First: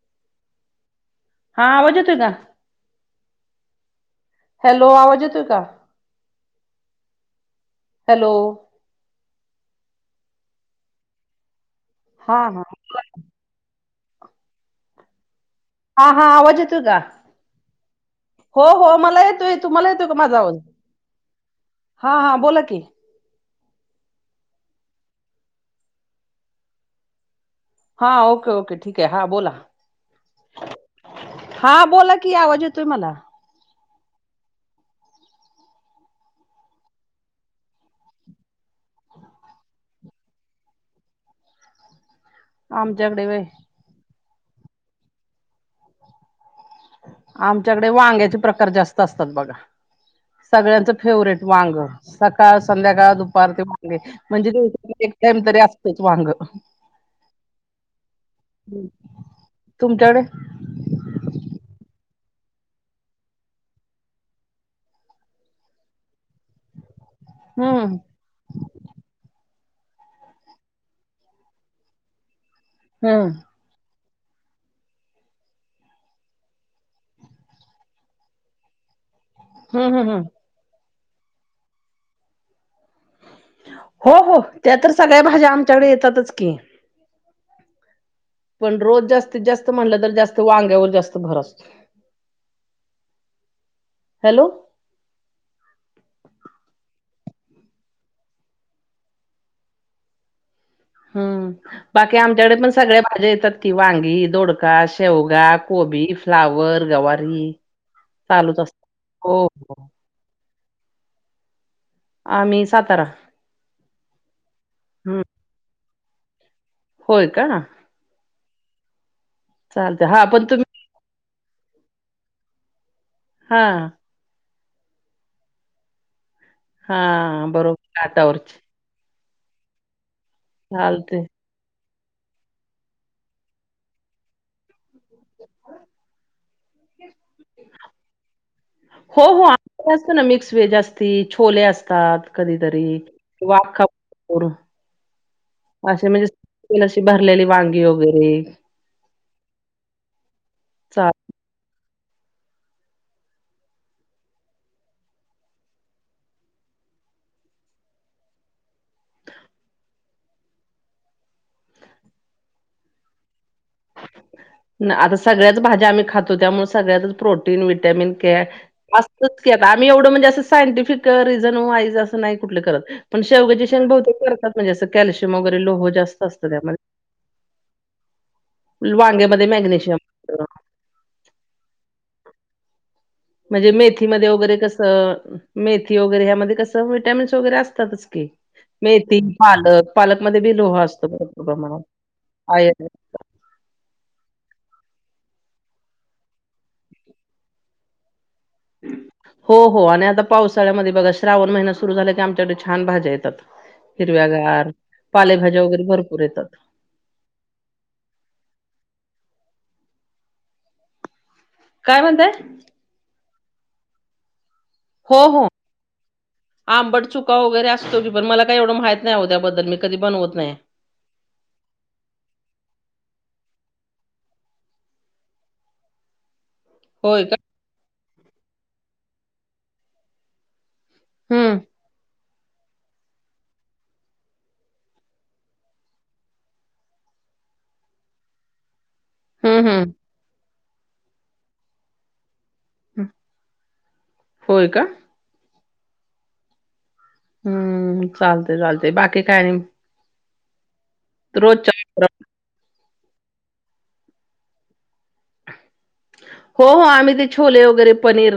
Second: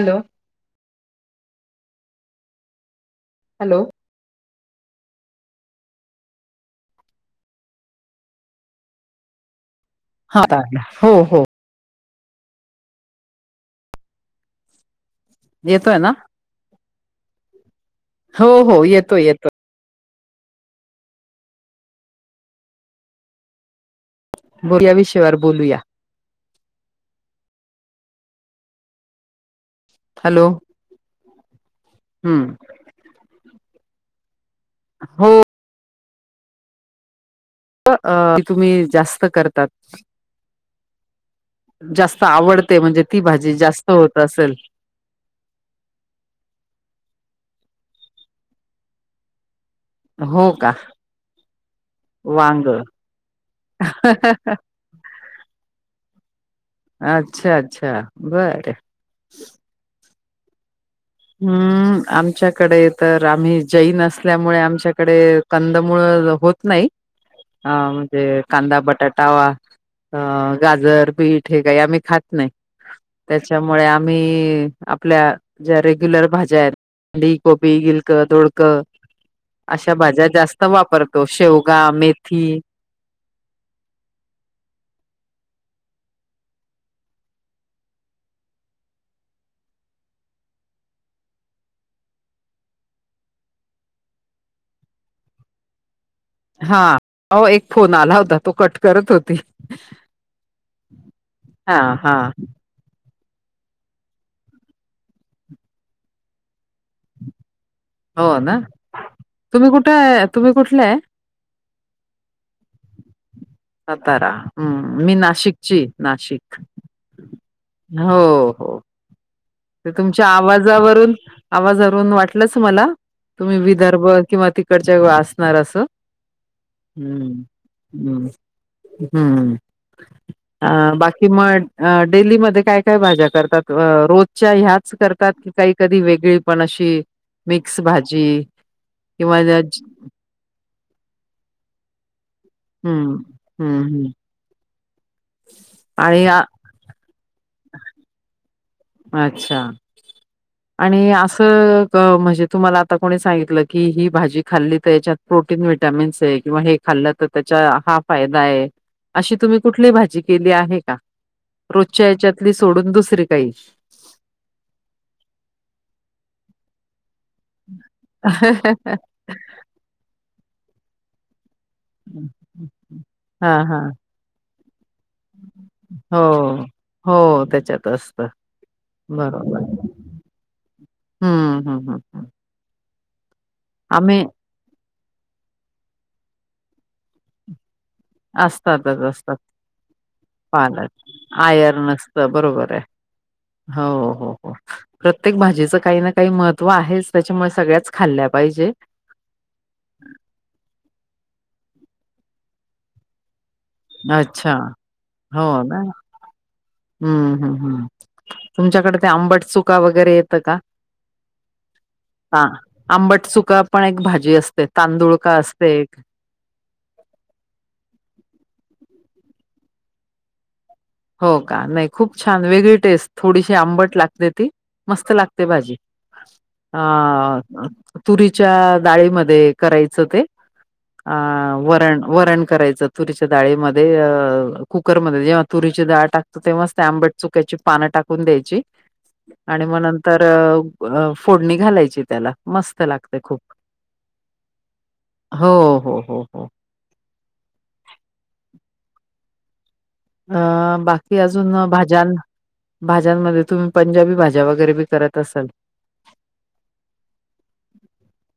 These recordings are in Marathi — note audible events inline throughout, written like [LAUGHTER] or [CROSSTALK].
हॅलो हा आवाज येतोय का हॅलो हॅलो आवाज येतोय का हॅलो हा हो हो हा हा येतोय हा ना हा आवाज येतोय का हो हो मला येतो तूम्हाला येतोय का माझा आवाज हा हा बोला की या विषयावर बोलूया हा ओके ओके ठीक आहे हा बोला हॅलो हा बोला की हम्म आवाज येतोय मला हो तुम्ही जास्त करतात जास्त आवडते म्हणजे ती आमच्याकडे व्हय भाजी जास्त होत असेल. आमच्याकडे वांग्याचे प्रकार जास्त असतात बघा. हो का सगळ्यांच फेवरेट वांग सकाळ, वांग संध्याकाळ, दुपार ते वांगे म्हणजे ते. एक टाइम तरी असतच वांग. अच्छा! अच्छा! बर. तुमच्याकडे. हम्. आमच्याकडे तर आम्ही जैनसल्यामुळे आमच्याकडे कंदमुूळ होत नाही. [INAUDIBLE] हा हम्म म. म्हणे कांदा, बटाटा अ गाजर, पीठ हे काही आम्ही खात नाही. हम्म त्याच्यामुळे आम्ही आपल्या ज्या रे. ग्युलर भाज्या आहेत अथंडी कोपी, गिलकं, दोडक हम्म अशा हम्म हम्म भाज्या जास्त. वापरतो शेवगा, मेथी. हो, हो, त्या तर सगळ्या भाज्या आमच्याकडे येतातच की. पण रोज जास्तीत जास्त म्हणलं तर जास्त वांग्यावर जास्त भर असतो. [INAUDIBLE] हॅलो. हा अ एक फोन आला होता तो कट करत होती. हा हम्म हा बाकी आमच्याकडे पण. सगळ्या भाज्या येतात की वांगी, दोडका, शेवगा, कोबी, फ्लावर, गवारी. हो ना चालूच असत हो तुम्ही हो कुठे आहे तुम्ही कुठलं आहे? आम्ही सातारा. सातारा हम्म मी नाशिकची नाशिक. होय का. हो हो. ते चालते हा तुमच्या पण तुम्ही आवाजावरून आवाजवरून वाटलंच मला तुम्ही हा विदर्भ किंवा ते. इकडच्या असणार असं हम् हा बरोबर हम्. काटावरची हम्म अ चालते बाकी म. अ डेलीमध्ये काय काय भाज्या करतात रोज. च्या ह्याच करतात की काही कधी वेगळी पण अशी. मिक्स भाजी, किंवा मिकस व ती छोले असतात. कधीतरी हं, हं, वाखाप हं. वरून असे आणि म्हणजे. आ ही अशी भरलेली वांगी वगैरे. अच्छा! आणि चाल असं. हो म्हणजे तुम्हाला आता कोणी सांगितलं की ही भाजी खाल्ली तर आहे ह्यात प्रोटीन, व्हिटॅमिन्स आहे किंवा हे. खाल्लं तर त्याचा हा फायदा आहे अशी तुम्ही कुठली भाजी केली आहे का? रोजच्या याच्यातली सोडून दुसरी काही. आता सगळ्याच भाज्या आम्ही खातो त्यामुळे सगळ्यातच प्रोटीन, विटॅमिन के आहे. हं, हं, तेच आता आम्ही एवढं म्हणजे असं सायंटिफिक रिजन व्हाईज. ते अस हं. नाही कुठल करत पण हां, शेवग्याची हां. शेंग बहुतेक कुठ. म्हणजे असं कॅल्शियम वगैरे लोह हो, जास्त असत त्यामध्ये हो त्याच्यात असतं. [INAUDIBLE] वांग्यामध्ये मॅग्नेशियम. हम् हम हम हम. म्हणजे मेथीमध्ये वगैरे कसं, मेथी वगैरे ह्यामध्ये कसं विटॅमिन्स वगैरे असतातच. असतातच मेथी, असतात पालक. पालक मध्ये बी लोहा पालक. असतो भरपूर प्रमाणात आयर्न असतं बरोबर आहे. आयर्न. हो हो हो. प्रत्येक भाजीचं काही ना काही महत्त्व आहेच त्याच्यामुळे सगळ्याच खाल्ल्या पाहिजे. हो हो आणि आता पावसाळ्यामध्ये बघा श्रावण महिना सुरू झाला की आमच्याकडे छान भाज्या येतात. [INAUDIBLE] हिरव्यागार पालेभाज्या वगैरे भरपूर येतात. हम्म, हम्म, हम्. तुमच्याकडे ते आंबट चुका वगैरे येतं का? काय म्हणताय? हां. आंबट चुका पण एक भाजी असते. तांदुळका असते एक. आंबड चुका वगैरे असतो की पण, मला काय एवढं माहित नाही ओ त्याबद्दल मी कधी बनवत नायं. हो का. नाही खूप छान. वेगळी टेस्ट थोडीशी आंबट लागते ती. मस्त लागते भाजी. होय का? अ तुरीच्या डाळीमध्ये करायचं ते. अ हम्म वरण वरण करायचं. तुरीच्या डाळीमध्ये अ कुकरमध्ये जेव्हा - - तुरीची डाळ टाकतो तेव्हाच ते आंबट चुक्याची पानं टाकून द्यायची आणि हम्म म हम्म नं - - तर फोडणी घालायची त्याला मस् - - मस्त लागत खूप. होय का? हो, हो, हो, हो. हम्म. चालतय चालतयं बाकी काय आणि अ बाकी अजून रोजच्या वापरा- भाज्यांनं भाज्यांमध्ये तुम्ही पंजाबी भाज्या वगैरे बी करत असाल. हो. हो. आम्ही ते छोले वगैरे पनीर,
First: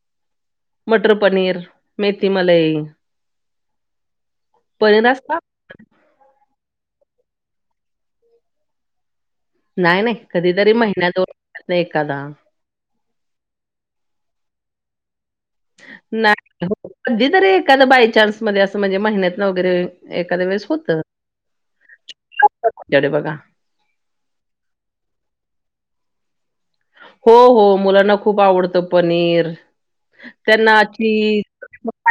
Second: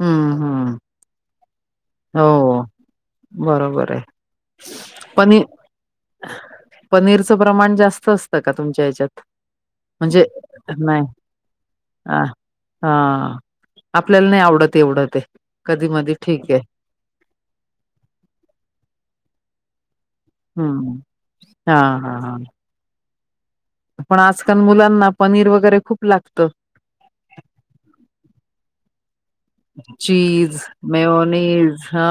हं, हं. मटर पनीर. मेथी हो. मलाई बरोबर हाय. पनीर असता पनिर पनीरचं प्रमाण जास्त असतं का तुमच्या हेच्यात? नाही. नाही. कधीतरी महिन्या दोन महिन्यातन अ एखादा. हा. आपल्याला नाही आवडत एवढ ते. कधी मधी ठीक आहे नाही हो. कधी तरी एखादं बाय चान्स मध्ये असं म्हणजे महिन्यातनं वगैरे. एखाद्या वेळेस होत. हम्म हा हा हा [UNINTELLIGIBLE] बघा. पण आजकाल मुलांना पनीर वगैरे खूप लागतं. हो. हो. मुलांना खूप आवडतं पनीर. चीज, त्यांना मेओनीज हा.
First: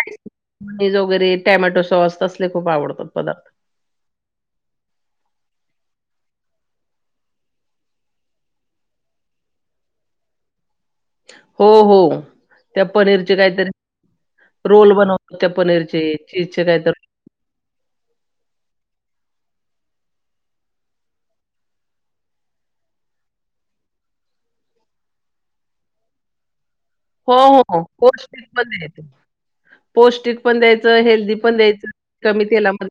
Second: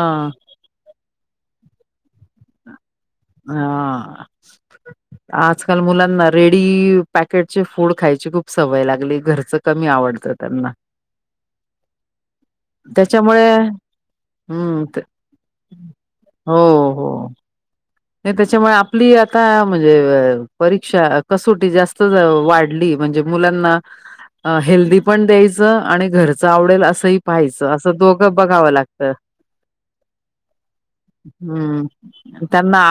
चीज वगैरे टॅमॅटो सॉस तसले खूप आवडतात पदार्थ. हा. आजकाल मुलांना रेडी पॅकेटचे फूड खायची खूप सवय लागली. घरचं - - कमी आवडतं त्यांना. हो. हो. त्या पनीरचे त्याच्यामुळे काहीतर हम्म रोल बनवतात पनीरचे. हो चीजचे काय तर. हो नाही त्याच्यामुळे आपली आता म्हणजे अ परीक्षा कसोटी जास्त वाढली. म्हणजे - - मुलांना हेल्दी पण द्यायच आणि घरच आवडेल अस सही हो, हो. पाहायचं. हो. असं दोघं पौष्टिक पण बघावं लागत. द्यायचं. पौष्टिक पण द्यायचं. हेल्दी पण द्यायचं. हम्म कमी - - त्यांना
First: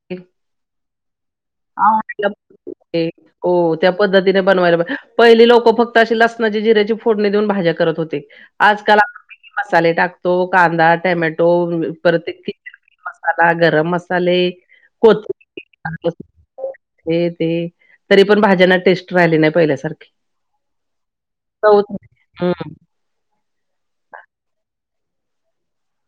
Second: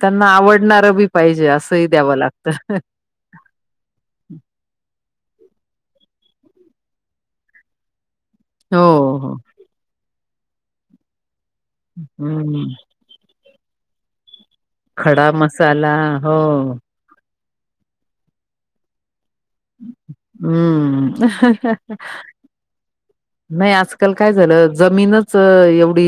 त्यांना आवडणार बी पाहिजे. असंही द्यावं लागतं. ते हो त्या पद्धतीने बनवायला पाजे पहिली लोकं फक्त अशी लसणाची, जिऱ्याची फोडणी देऊन भाज्या करत होते. आजकाल हो, आपण हो. किती मसाले टाकतो कांदा, टमॅटो परत ते ती हम्म. मसाला, गरम मसाले. खडा कोथिंबीर मसाला. हो. हे ते तरी पण भाज्यांना टेस्ट राहिली नाही पहिल्यासारखी. हम्म. चवच नाही. हं. नाही आजकाल काय झालं- - जमीनच एवढी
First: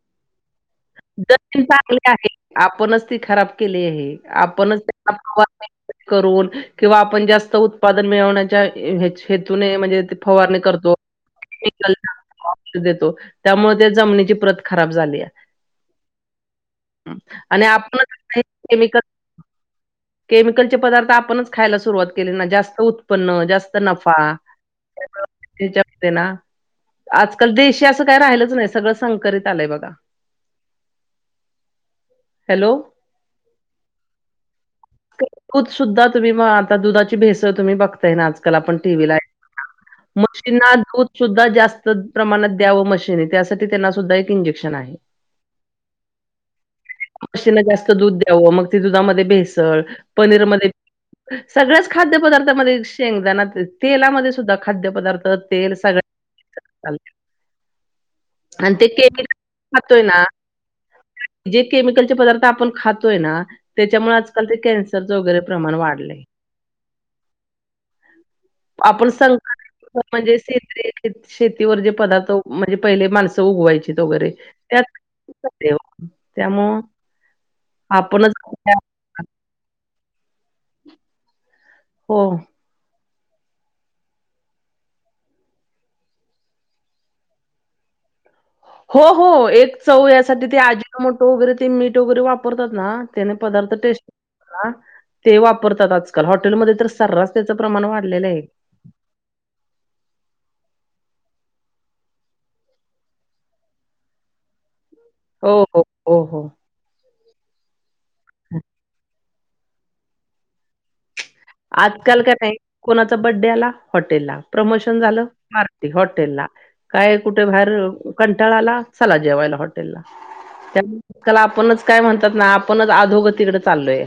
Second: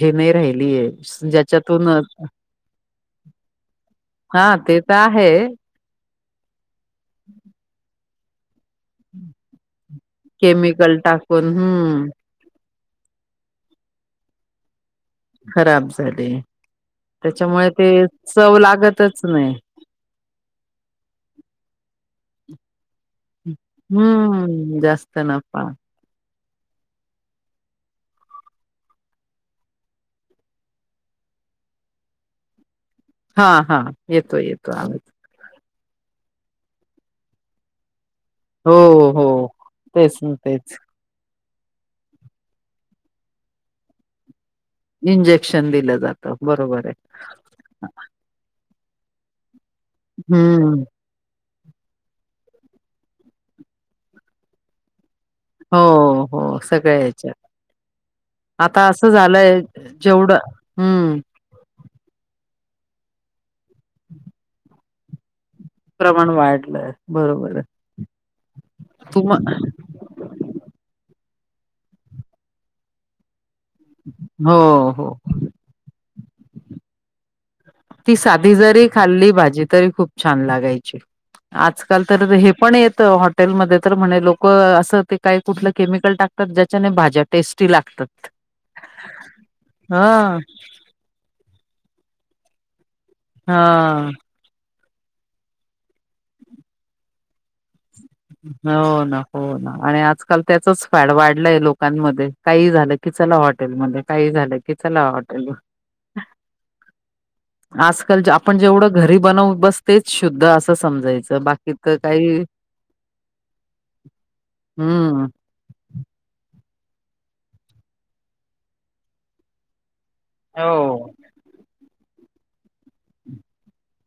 हे नाही राहिलीयं. जमीन चांगले आहे. आपणच ती खराब केली आहे. हां आपणच ते तर त आहे. [UNINTELLIGIBLE] करून किंवा आपण जास्त उत्पादन मिळवण्याच्या - - हेतूने म्हणजे ते फवारनी करतो केमिकल टाकून हम्म पिकांना. औषध देतो. त्यामुळे त्या जमनीची प्रत खराब झाल्या. खराब झाले. आणि त्याच्यामुळे ते आपणच हे चव केमिकल लागतच नाही. केमिकलचे पदार्थ आपणच खायला सुरुवात केले ना. जास्त उत् उत्पन्न जास्त नफा हम्म, जास्त नफा. ते ना आजकाल देशी असं काय राहिलच नाही सगळं संकरीत आलंय बघा हॅलो हा हा येतोय येतो आवाज दूध सुद्धा तुम्ही मग आता दुधाची भेसळ तुम्ही बघताय नाच हो, आपण टीव्ही ला हो. तेच ना मशीनना तेच. दूध सुद्धा जास्त प्रमाणात द्यावं मशीनी त्यासाठी त्यांना सुद्धा एक इंजेक्शन आहे इंजेक्शन दिलं जातं बरोबर आहे जास्त दूध द्यावं मग दुधामध्ये भेसळ पनीर मध्यें हं. सगळ्याच खाद्यपदार्थामध्ये शेंगदाना तेलामध्ये सुद्धा खाद्यपदार्थ हो हो सगळ्या याच्या आणि आता ते असं केमिकल झालंय खातोय ना जेवढं हम्म जे केमिकलचे पदार्थ आपण खातोय ना त्याच्यामुळे आजकाल ते कॅन्सरच वगैरे प्रमाण वाढलंय. प्रमाण वाढलंय बरोबर आपण तुम संकरित म्हणजे श शेतीवर जे पदार्थ म्हणजे पहिले माणसं उगवायची वगैरे हो, त्यात हो. व त्यामूळ ती साधी जरी खाल्ली भाजी तरी खूप छान लागायची आजकाल हो. तर हे पण येत हॉटेलमध्ये तर म्हणे लोक असं ते काय कुठलं केमिकल टाकतात ज्याच्याने भाज्या टेस्टी लागतात हो हो एक चव हां, यासाठी ते अजिनो मोटो वगैरे ते मीठ वगैरे वापरतात ना त्याने पदार्थ टेस्ट हां. त्याचं प्रमाण वाढलेलं आहे हो ना कि चला हॉटेल मध्ये काही झालं कि, चला हॉट हो हो हो हो आजकाल आपण जेवढं घरी बनव बस तेच शुद्ध असं समजायचं बाकी तर आजकाल काही काय टाईम कोणाचा, बर्थडे आला हॉटेल ला प्रमोशन झालं हम्म. हॉटेल ला काय कुठे बाहेर कंटाळाला चला जेवायला हॉटे हो. का आपणच काय म्हणतात ना आपणच अधोगतीकडे चाललोय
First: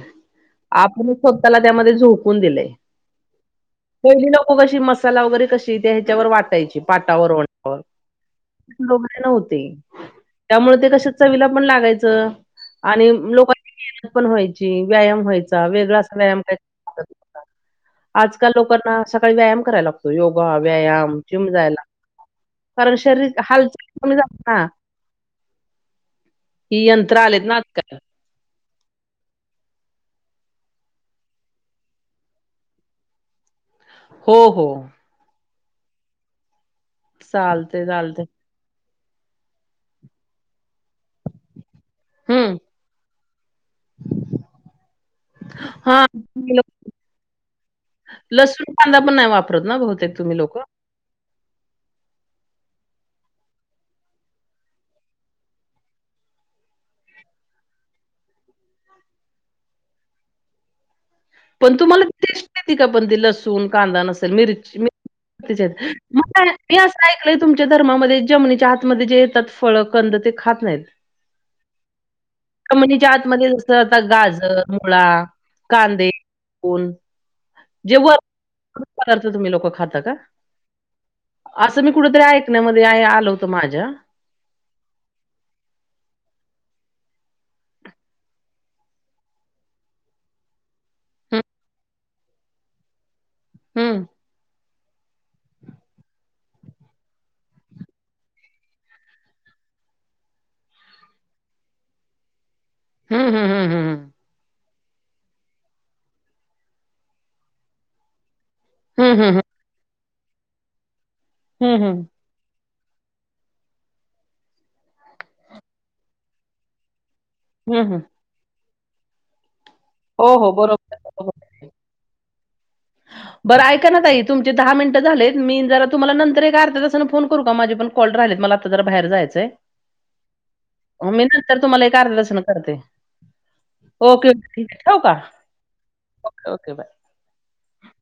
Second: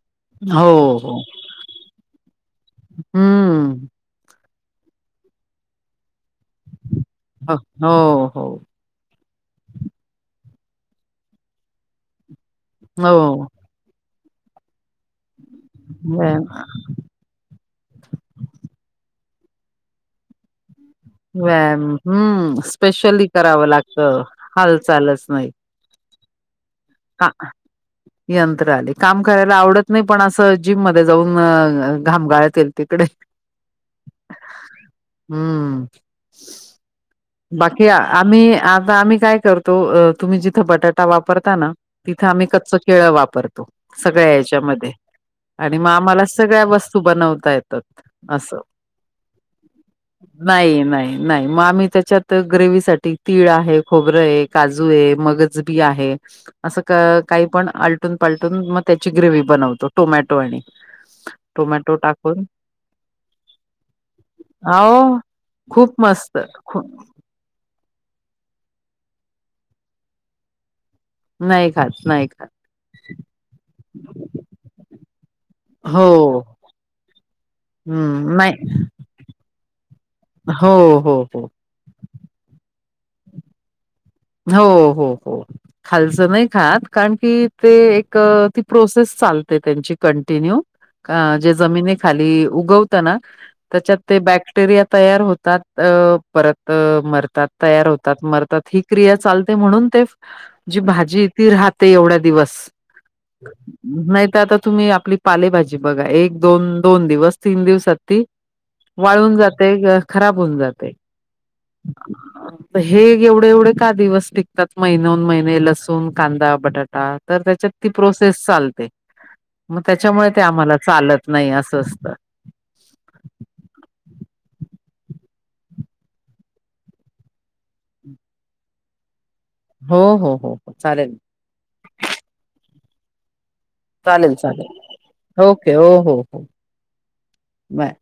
हो, आपणच हो. स्वतःला त्यामध्ये झोकून दिलेय हम्म. पहिली लोक कशी मसाला वगैरे कशी त्या ह्याच्यावर वाटायची पाटावर हो, वरवंट्यावर हो. हो. न त्यामुळे ते कश च विला पण लागायचं आणि हो. लोकां पण्हायची व्यायाम व्हायचा वेगळा असा व्यायाम कय आजकाल लोकांना सकाळी व्यायाम करायला योगा व्यायाम जिम व्यायाम जायला हम्म. कारण शरीर हालचाल कमी हाल चालच नाही हि यंत्र का आलेत ना आज काय यंत्र आले काम करायला आवडत नाही पण असं जिम मध्ये जाऊन घामगाळत येईल तिकडे [INAUDIBLE] हो हो हम्म चालते बाकी चालते आम्ही आता आम्ही काय करतो तुम्ही जिथं बटाटा वापरता ना तिथं आम्ही हम्म कच्च केळ वापरतो सगळ्या याच्यामध्ये आणि मग हा आम्हाला सगळ्या वस्तू बनवता येतात असं प्र, बहुतेक एक तुमही लोक नाही नाही नाही मग आम्ही च्यात ग्रेवी साठी तीळ आहे खोबरं आहे काजू आहे मगज बी आहे असं काही पण आलटून पालटून ह पण तुम्हाला त टेस्ट, येती का पण ती लसूण कांदा नसेल मिरची म हो खूप मस्त मी खू- असं ऐकलंय तुमच्या धर्मामध्ये जमनीच्या आत मध्ये जे येतात फळ कंद ते खात नाहीत. नाही खात नाही खात कमिनीचा आत मध्ये जस आता गाजर मुळा. हो कोल जे वर हम्म नाही [INAUDIBLE] पदार्थ तुम्ही लोक खाता का हो, हो, हो, अस मी कुठेतरी ऐकण्यामध्ये आल होतं माझ्या हो हो हो खालचं नाही खात कारण की ते एक ती प्रोसेस चालते त्यांची कंटिन्यू अ हं, जे जमिनी खाली उगवत ना, त्याच्यात हं, ते बॅक्टेरिया तयार होत तात परत मरतात तयार होतात मरतात ही क्रिया चालते म्हणून ते, जी भाजी ती राहते एवढ्या दिवस. हं, हं, हं, हं, नाही तर आता तुम्ही आपली पालेभाजी बघा एक दोन दोन दिवस तीन दिवसाती हं, वाळून हं, हं, जात ते खराब होऊन जाते. हम्म हम्म हे एवढे एवढे का दिवस टिकतात महिन्याहुन महिने लसूण, कांदा, बटाटा. तर त्याच्यात हं, ती हं. प्रोसेस चालते. मग हो त्याच्यामुळे, ते हो आम्हाला बरोबर आहे, चालत बरोबर नाही आहे. असं असतं. बरं ऐका ना ताई तुमचे दहा मिनिटं झालेत. मी जरा तुम्हाला नंतर एक अर्थ तासानं फोन करू का माझे पण. कॉल राहिलेत मला आता जरा बाहेर जायचंय. हो हो हो हो चालेल. तर तुम्हाला एका अर्धा तासन करते. ओके ओके चालेल ठीक आहे ठेवू का चालेल ओके हो हो हो ओके ओके बाय बाय.